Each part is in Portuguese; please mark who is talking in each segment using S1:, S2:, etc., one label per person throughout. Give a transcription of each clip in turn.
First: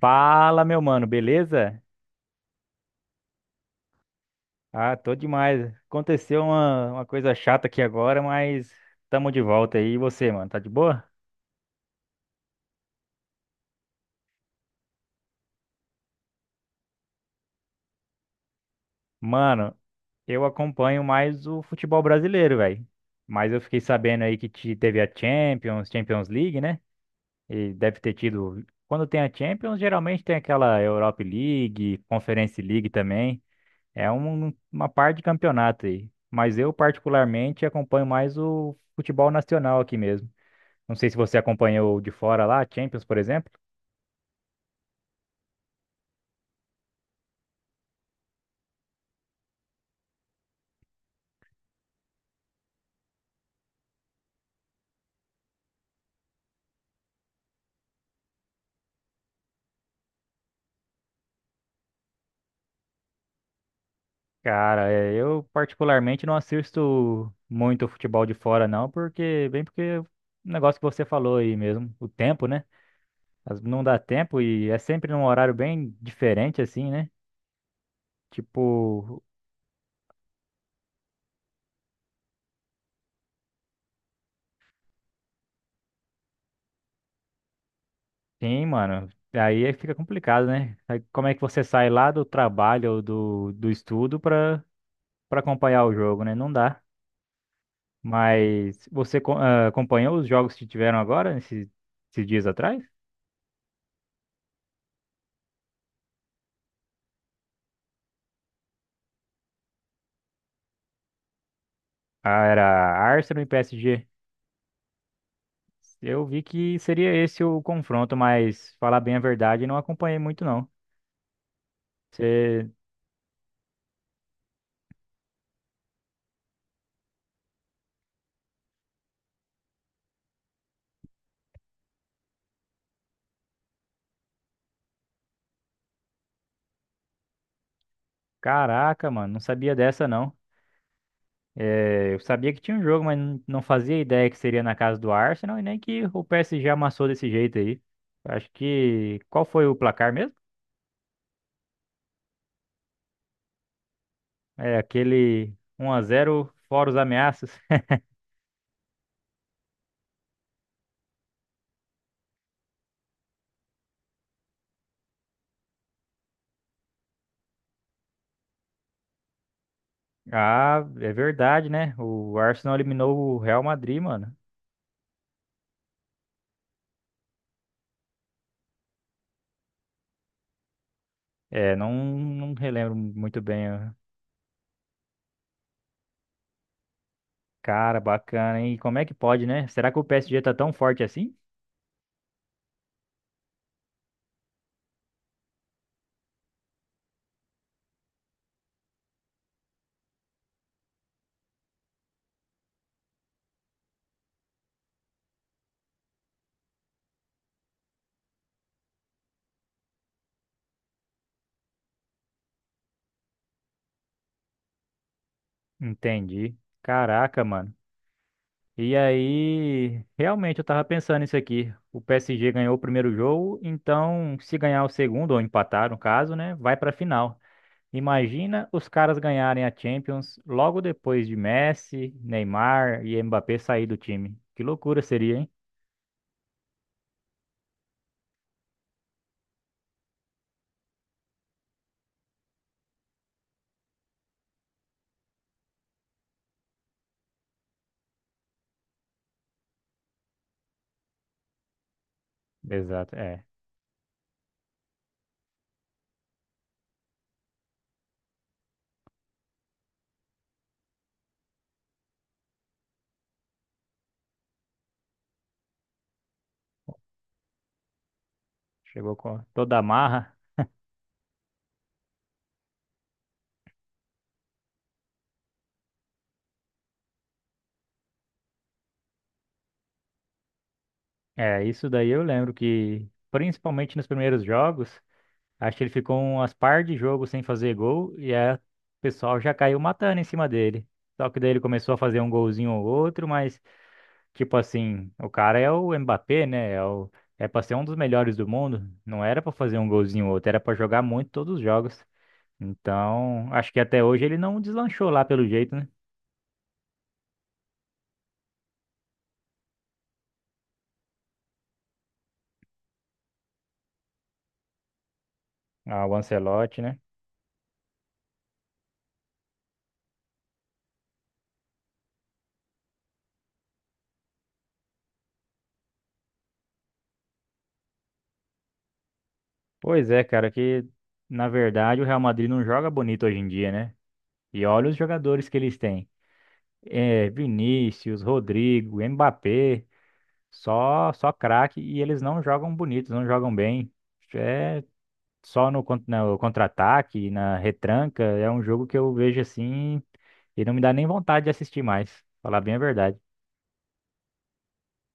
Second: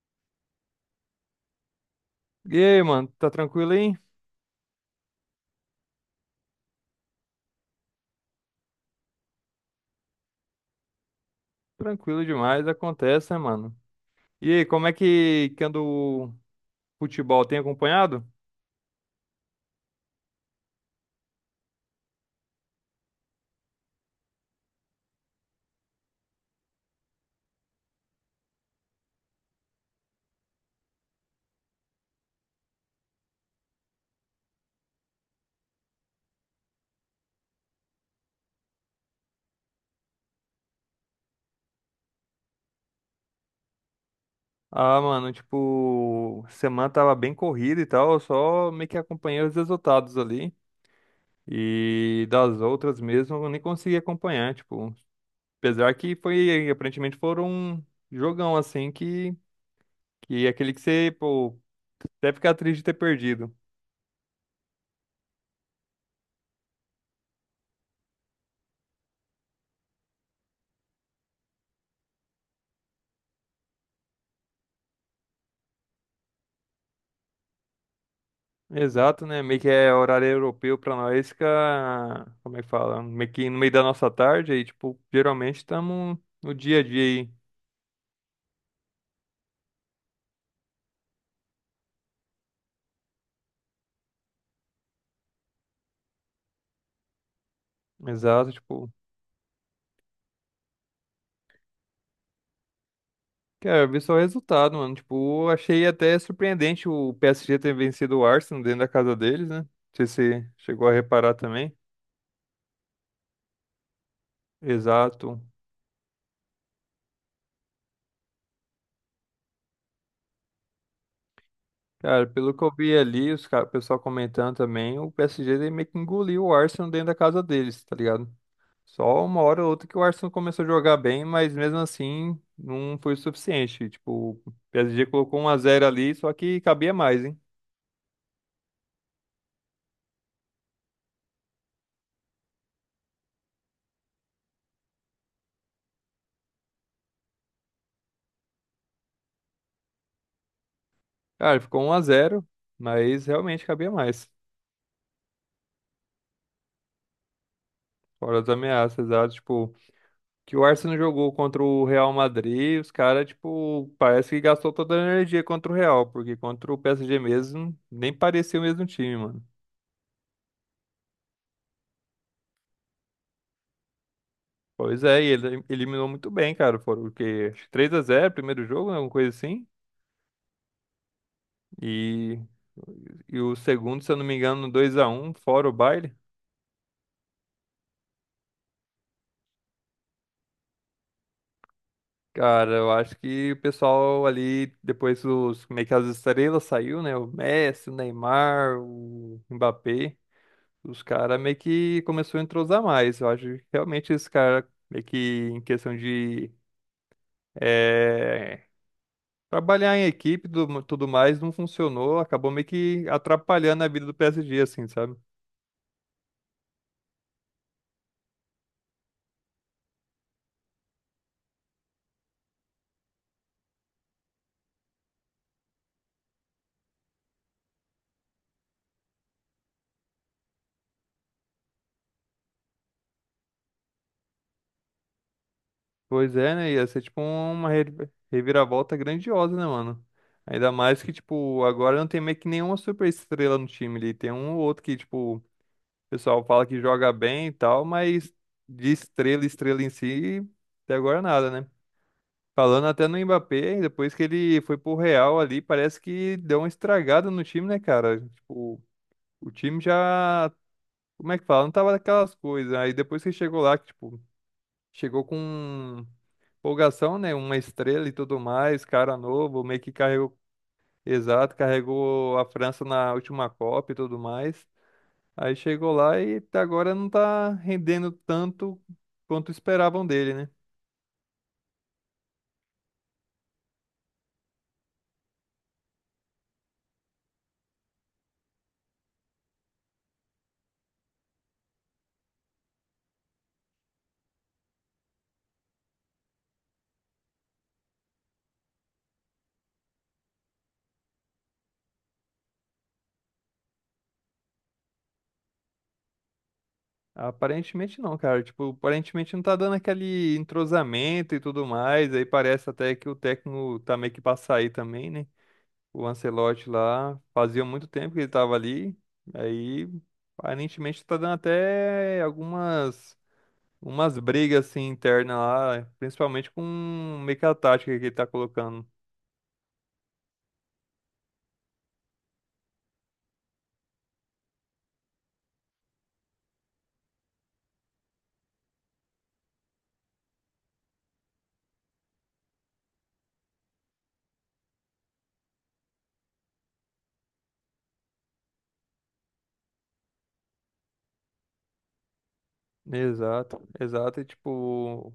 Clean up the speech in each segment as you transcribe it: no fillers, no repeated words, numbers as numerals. S1: Fala, meu mano, beleza?
S2: E aí, mano, tá tranquilo aí?
S1: Ah, tô demais. Aconteceu uma coisa chata aqui agora, mas tamo de volta aí. E você, mano, tá de boa?
S2: Tranquilo demais, acontece, né, mano? E aí, como é que anda o futebol? Tem acompanhado?
S1: Mano, eu acompanho mais o futebol brasileiro, velho. Mas eu fiquei sabendo aí que teve a Champions League, né? E deve ter tido. Quando tem a Champions, geralmente tem aquela Europa League, Conference League também. É uma parte de campeonato aí. Mas eu, particularmente, acompanho mais o futebol nacional aqui mesmo. Não sei se você acompanhou de fora lá, Champions, por exemplo.
S2: Ah, mano, tipo, semana tava bem corrida e tal, eu só meio que acompanhei os resultados ali. E das outras mesmo, eu nem consegui acompanhar, tipo, apesar que foi, aparentemente foram um jogão assim que é aquele que você, pô, até ficar triste de ter perdido.
S1: Cara, é, eu particularmente não assisto muito futebol de fora, não, porque, bem porque o negócio que você falou aí mesmo, o tempo, né? Não dá tempo e é sempre num horário bem diferente, assim, né? Tipo,
S2: Exato, né? Meio que é horário europeu pra nós, fica, como é que fala? Meio que no meio da nossa tarde, aí, tipo, geralmente estamos no dia a dia aí.
S1: sim, mano. Aí é que fica complicado, né? Aí como é que você sai lá do trabalho ou do estudo pra, pra acompanhar o jogo, né? Não dá.
S2: Exato,
S1: Mas
S2: tipo,
S1: você acompanhou os jogos que tiveram agora, esses dias atrás?
S2: quero ver só o resultado, mano. Tipo, achei até surpreendente o PSG ter vencido o Arsenal dentro da casa deles, né? Não sei se você chegou a reparar também.
S1: Ah, era Arsenal e PSG.
S2: Exato.
S1: Eu vi que seria esse o confronto, mas falar bem a verdade, não acompanhei muito não.
S2: Cara, pelo que
S1: Você,
S2: eu vi ali, os cara, o pessoal comentando também, o PSG meio que engoliu o Arsenal dentro da casa deles, tá ligado? Só uma hora ou outra que o Arsenal começou a jogar bem, mas mesmo assim não foi o suficiente. Tipo, o PSG colocou um a zero ali, só que cabia mais, hein?
S1: caraca, mano, não sabia dessa não. É, eu sabia que tinha um jogo, mas não fazia ideia que seria na casa do Arsenal e nem que o PSG amassou desse jeito aí. Acho que qual foi o placar mesmo?
S2: Cara, ficou um a zero mas realmente cabia mais.
S1: É aquele um a zero fora os ameaças.
S2: Fora as ameaças, tá? Tipo, que o Arsenal jogou contra o Real Madrid, os caras, tipo, parece que gastou toda a energia contra o Real, porque contra o PSG mesmo, nem parecia o mesmo time, mano.
S1: Ah, é verdade, né? O Arsenal eliminou o Real Madrid, mano.
S2: Pois é, e ele eliminou muito bem, cara. Foram o quê? Acho que três a zero primeiro jogo, né? Alguma coisa assim.
S1: É,
S2: E,
S1: não relembro muito
S2: e o
S1: bem.
S2: segundo, se eu não me engano, dois a um, fora o baile.
S1: Cara, bacana, hein? E como é que pode, né? Será que o PSG tá tão forte assim?
S2: Cara, eu acho que o pessoal ali, depois os, meio que as estrelas saiu, né? O Messi, o Neymar, o Mbappé. Os caras meio que começou a entrosar mais. Eu acho que realmente esse cara meio que em questão de eh, trabalhar em equipe e tudo mais não funcionou. Acabou meio que atrapalhando a vida do PSG, assim, sabe?
S1: Entendi. Caraca, mano. E aí, realmente eu tava pensando isso aqui. O PSG ganhou o primeiro jogo, então se ganhar o segundo, ou empatar no caso, né? Vai pra final. Imagina os caras ganharem a Champions logo depois de Messi, Neymar e Mbappé sair do time. Que loucura seria, hein?
S2: Pois é, né? Ia ser tipo uma reviravolta grandiosa, né, mano? Ainda mais que, tipo, agora não tem meio que nenhuma super estrela no time ali. Tem um ou outro que, tipo, o pessoal fala que joga bem e tal, mas de estrela, estrela em si, até agora nada, né? Falando até
S1: Exato,
S2: no
S1: é.
S2: Mbappé, depois que ele foi pro Real ali, parece que deu uma estragada no time, né, cara? Tipo, o time já. Como é que fala? Não tava daquelas coisas. Aí depois que chegou lá, que, tipo, chegou com. Empolgação, né? Uma estrela e tudo mais, cara
S1: Chegou com
S2: novo,
S1: toda
S2: meio
S1: a
S2: que carregou,
S1: marra.
S2: exato, carregou a França na última Copa e tudo mais. Aí chegou lá e até agora não tá rendendo tanto quanto esperavam dele, né?
S1: É, isso daí eu lembro que, principalmente nos primeiros jogos. Acho que ele ficou umas par de jogos sem fazer gol e aí o pessoal já caiu matando em cima dele. Só que daí ele começou a fazer um golzinho ou outro, mas tipo assim, o cara é o Mbappé, né? É o É para ser um dos melhores do mundo, não era pra fazer um golzinho ou outro, era pra jogar muito todos os jogos. Então, acho que até hoje ele não deslanchou lá pelo jeito, né?
S2: Aparentemente não, cara. Tipo, aparentemente não tá dando aquele entrosamento e tudo mais. Aí parece até que o técnico tá meio que pra sair também, né?
S1: Ah,
S2: O
S1: o
S2: Ancelotti
S1: Ancelotti, né?
S2: lá, fazia muito tempo que ele tava ali. Aí, aparentemente tá dando até algumas umas brigas assim internas lá, principalmente com meio que a tática que ele tá colocando.
S1: Pois é, cara, que na verdade o Real Madrid não joga bonito hoje em dia, né? E olha os jogadores que eles têm. É, Vinícius, Rodrigo, Mbappé, só craque e eles não jogam bonitos, não jogam bem. É só no, no contra-ataque, na retranca, é um jogo que eu vejo assim e não me dá nem vontade de assistir mais, falar bem a verdade.
S2: Exato, exato. E tipo,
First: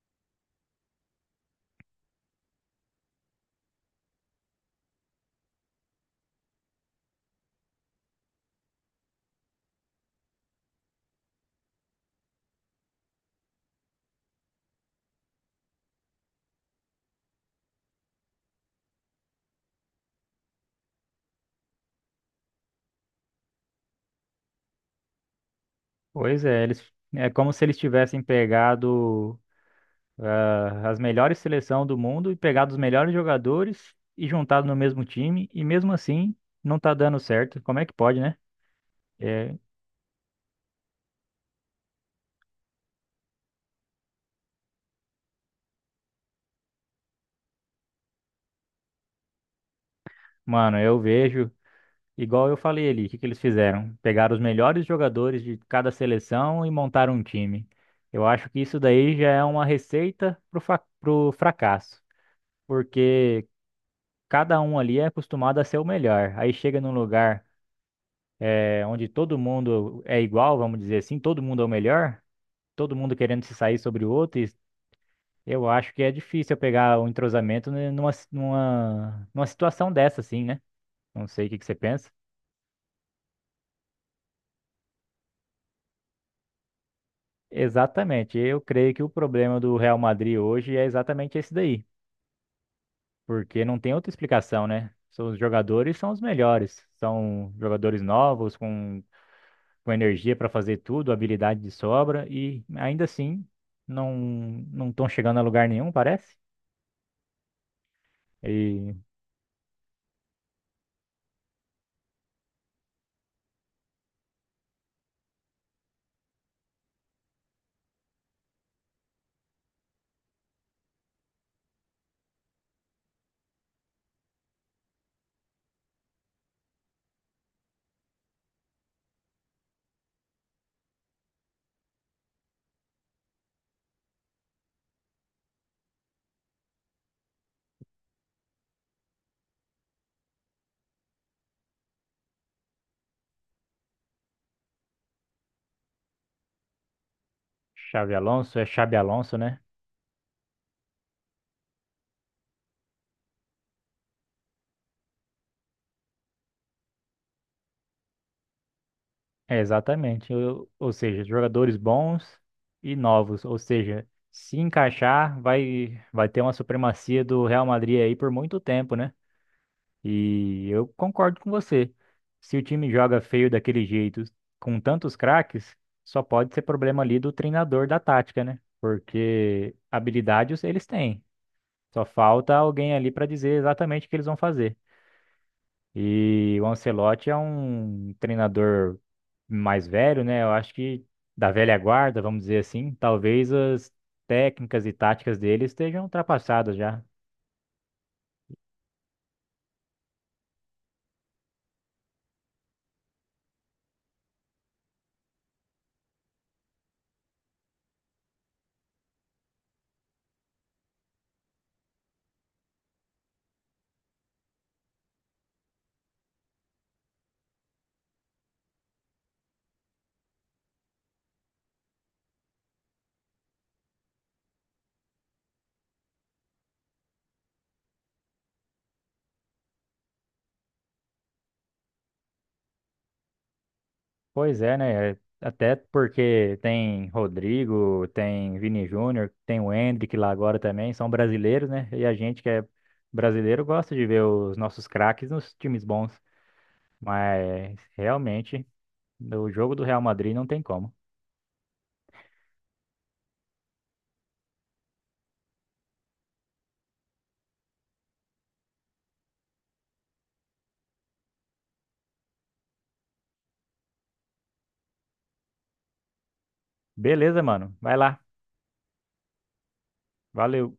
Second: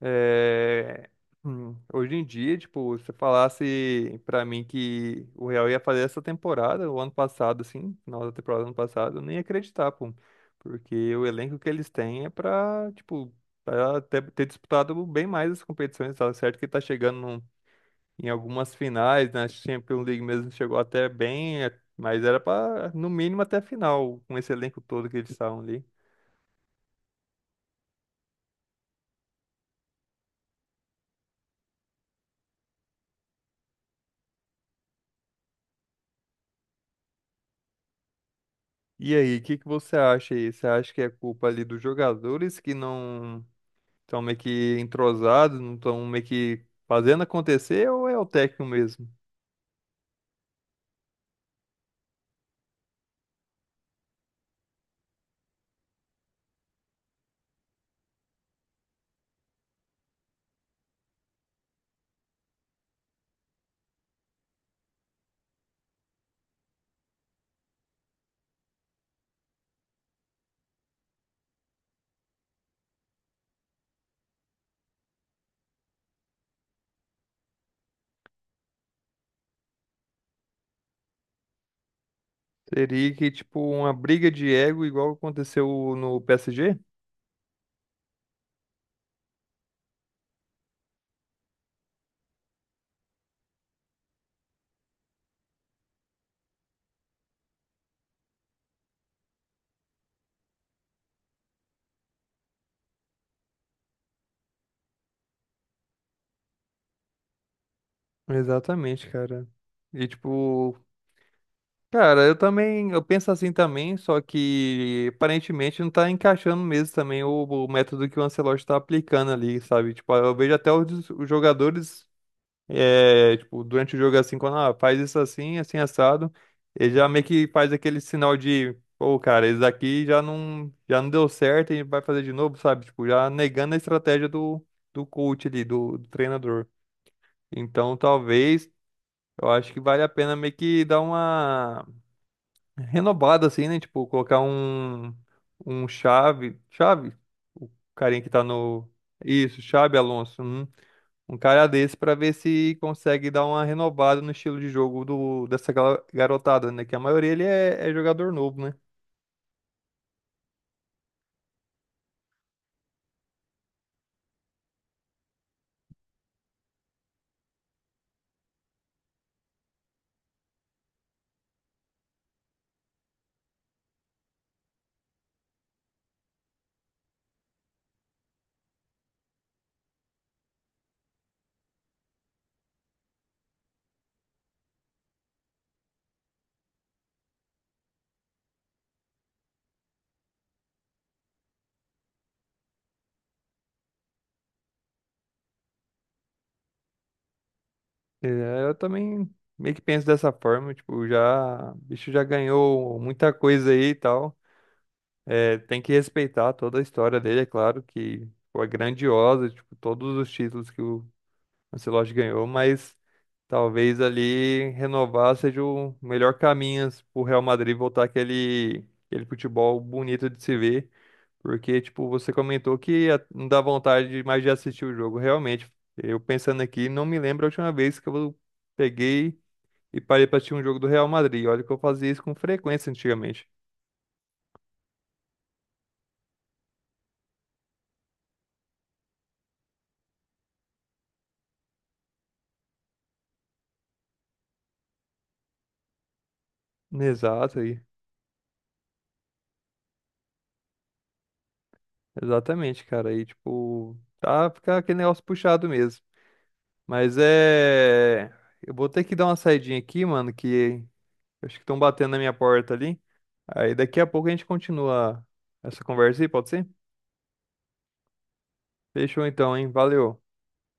S2: é, hoje em dia, tipo, se você falasse pra mim que o Real ia fazer essa temporada, o ano passado, assim, final da temporada do ano passado, eu nem ia acreditar, pô. Porque o elenco que eles têm é pra, tipo, pra ter disputado bem mais as competições, tá certo? Que tá chegando num em algumas finais, na Champions League mesmo chegou até bem, é, mas era para no mínimo até a final, com esse elenco todo que eles estavam ali.
S1: Pois é, eles, é como se eles tivessem pegado ah, as melhores seleções do mundo e pegado os melhores jogadores e juntado no mesmo time e mesmo assim não tá dando certo. Como é que pode, né?
S2: E aí, o
S1: É,
S2: que que você acha aí? Você acha que é culpa ali dos jogadores que não estão meio que entrosados, não estão meio que fazendo acontecer, ou é o técnico mesmo?
S1: mano, eu vejo. Igual eu falei ali, o que que eles fizeram? Pegaram os melhores jogadores de cada seleção e montaram um time. Eu acho que isso daí já é uma receita pro, pro fracasso, porque cada um ali é acostumado a ser o melhor. Aí chega num lugar onde todo mundo é igual, vamos dizer assim, todo mundo é o melhor, todo mundo querendo se sair sobre o outro. E eu acho que é difícil eu pegar o entrosamento, né, numa situação dessa, assim, né? Não sei o que que você pensa.
S2: Seria que, tipo, uma briga de ego igual aconteceu no PSG?
S1: Exatamente. Eu creio que o problema do Real Madrid hoje é exatamente esse daí, porque não tem outra explicação, né? São Os jogadores são os melhores, são jogadores novos, com energia para fazer tudo, habilidade de sobra, e ainda assim não não estão chegando a lugar nenhum, parece. E
S2: Exatamente, cara. E, tipo, cara, eu também, eu penso assim também, só que aparentemente não tá encaixando mesmo também o método que o Ancelotti tá aplicando ali, sabe? Tipo, eu vejo até os jogadores, é, tipo, durante o jogo assim, quando faz isso assim, assim assado, ele já meio que faz aquele sinal de, pô, cara, isso daqui já não deu certo e vai fazer de novo, sabe? Tipo, já negando a estratégia do, do coach ali, do treinador. Então, talvez, eu acho que vale a pena meio que dar uma renovado, assim, né? Tipo, colocar um, um chave. Chave? O
S1: Xavi
S2: carinha que tá
S1: Alonso é
S2: no.
S1: Xabi Alonso, né?
S2: Isso, Xabi Alonso. Um cara desse pra ver se consegue dar uma renovada no estilo de jogo do, dessa garotada, né? Que a maioria ele é jogador novo, né?
S1: É, exatamente. Ou seja, jogadores bons e novos, ou seja, se encaixar, vai ter uma supremacia do Real Madrid aí por muito tempo, né? E eu concordo com você. Se o time joga feio daquele jeito, com tantos craques, só pode ser problema ali do treinador da tática, né? Porque habilidades eles têm. Só falta alguém ali para dizer exatamente o que eles vão fazer. E o Ancelotti é um treinador mais velho, né? Eu acho que da velha guarda, vamos dizer assim, talvez as técnicas e táticas dele estejam ultrapassadas já.
S2: É, eu também meio que penso dessa forma, tipo, já, o bicho já ganhou muita coisa aí e tal. É, tem que respeitar toda a história dele, é claro que foi grandiosa, tipo, todos os títulos que o Ancelotti ganhou, mas talvez ali renovar seja o melhor caminho pro Real Madrid voltar aquele, aquele futebol bonito de se ver. Porque, tipo, você comentou que a- não dá vontade de- mais de assistir o jogo. Realmente, eu pensando aqui, não me lembro a última vez que eu peguei e parei pra assistir um jogo do Real Madrid. Olha que eu fazia isso com frequência antigamente.
S1: Pois é, né? É, até porque tem Rodrigo, tem Vini Júnior, tem o Endrick lá agora também, são brasileiros, né? E a gente que é brasileiro gosta de ver os nossos craques nos times bons.
S2: Exato
S1: Mas
S2: aí.
S1: realmente, no jogo do Real Madrid não tem como.
S2: Exatamente, cara. Aí, tipo, tá ficar aquele negócio puxado mesmo. Mas é. Eu vou ter que dar uma saidinha aqui, mano, que acho que estão batendo na minha porta ali. Aí daqui a pouco a gente continua essa conversa aí, pode ser?
S1: Beleza, mano. Vai lá.
S2: Fechou então, hein? Valeu.
S1: Valeu.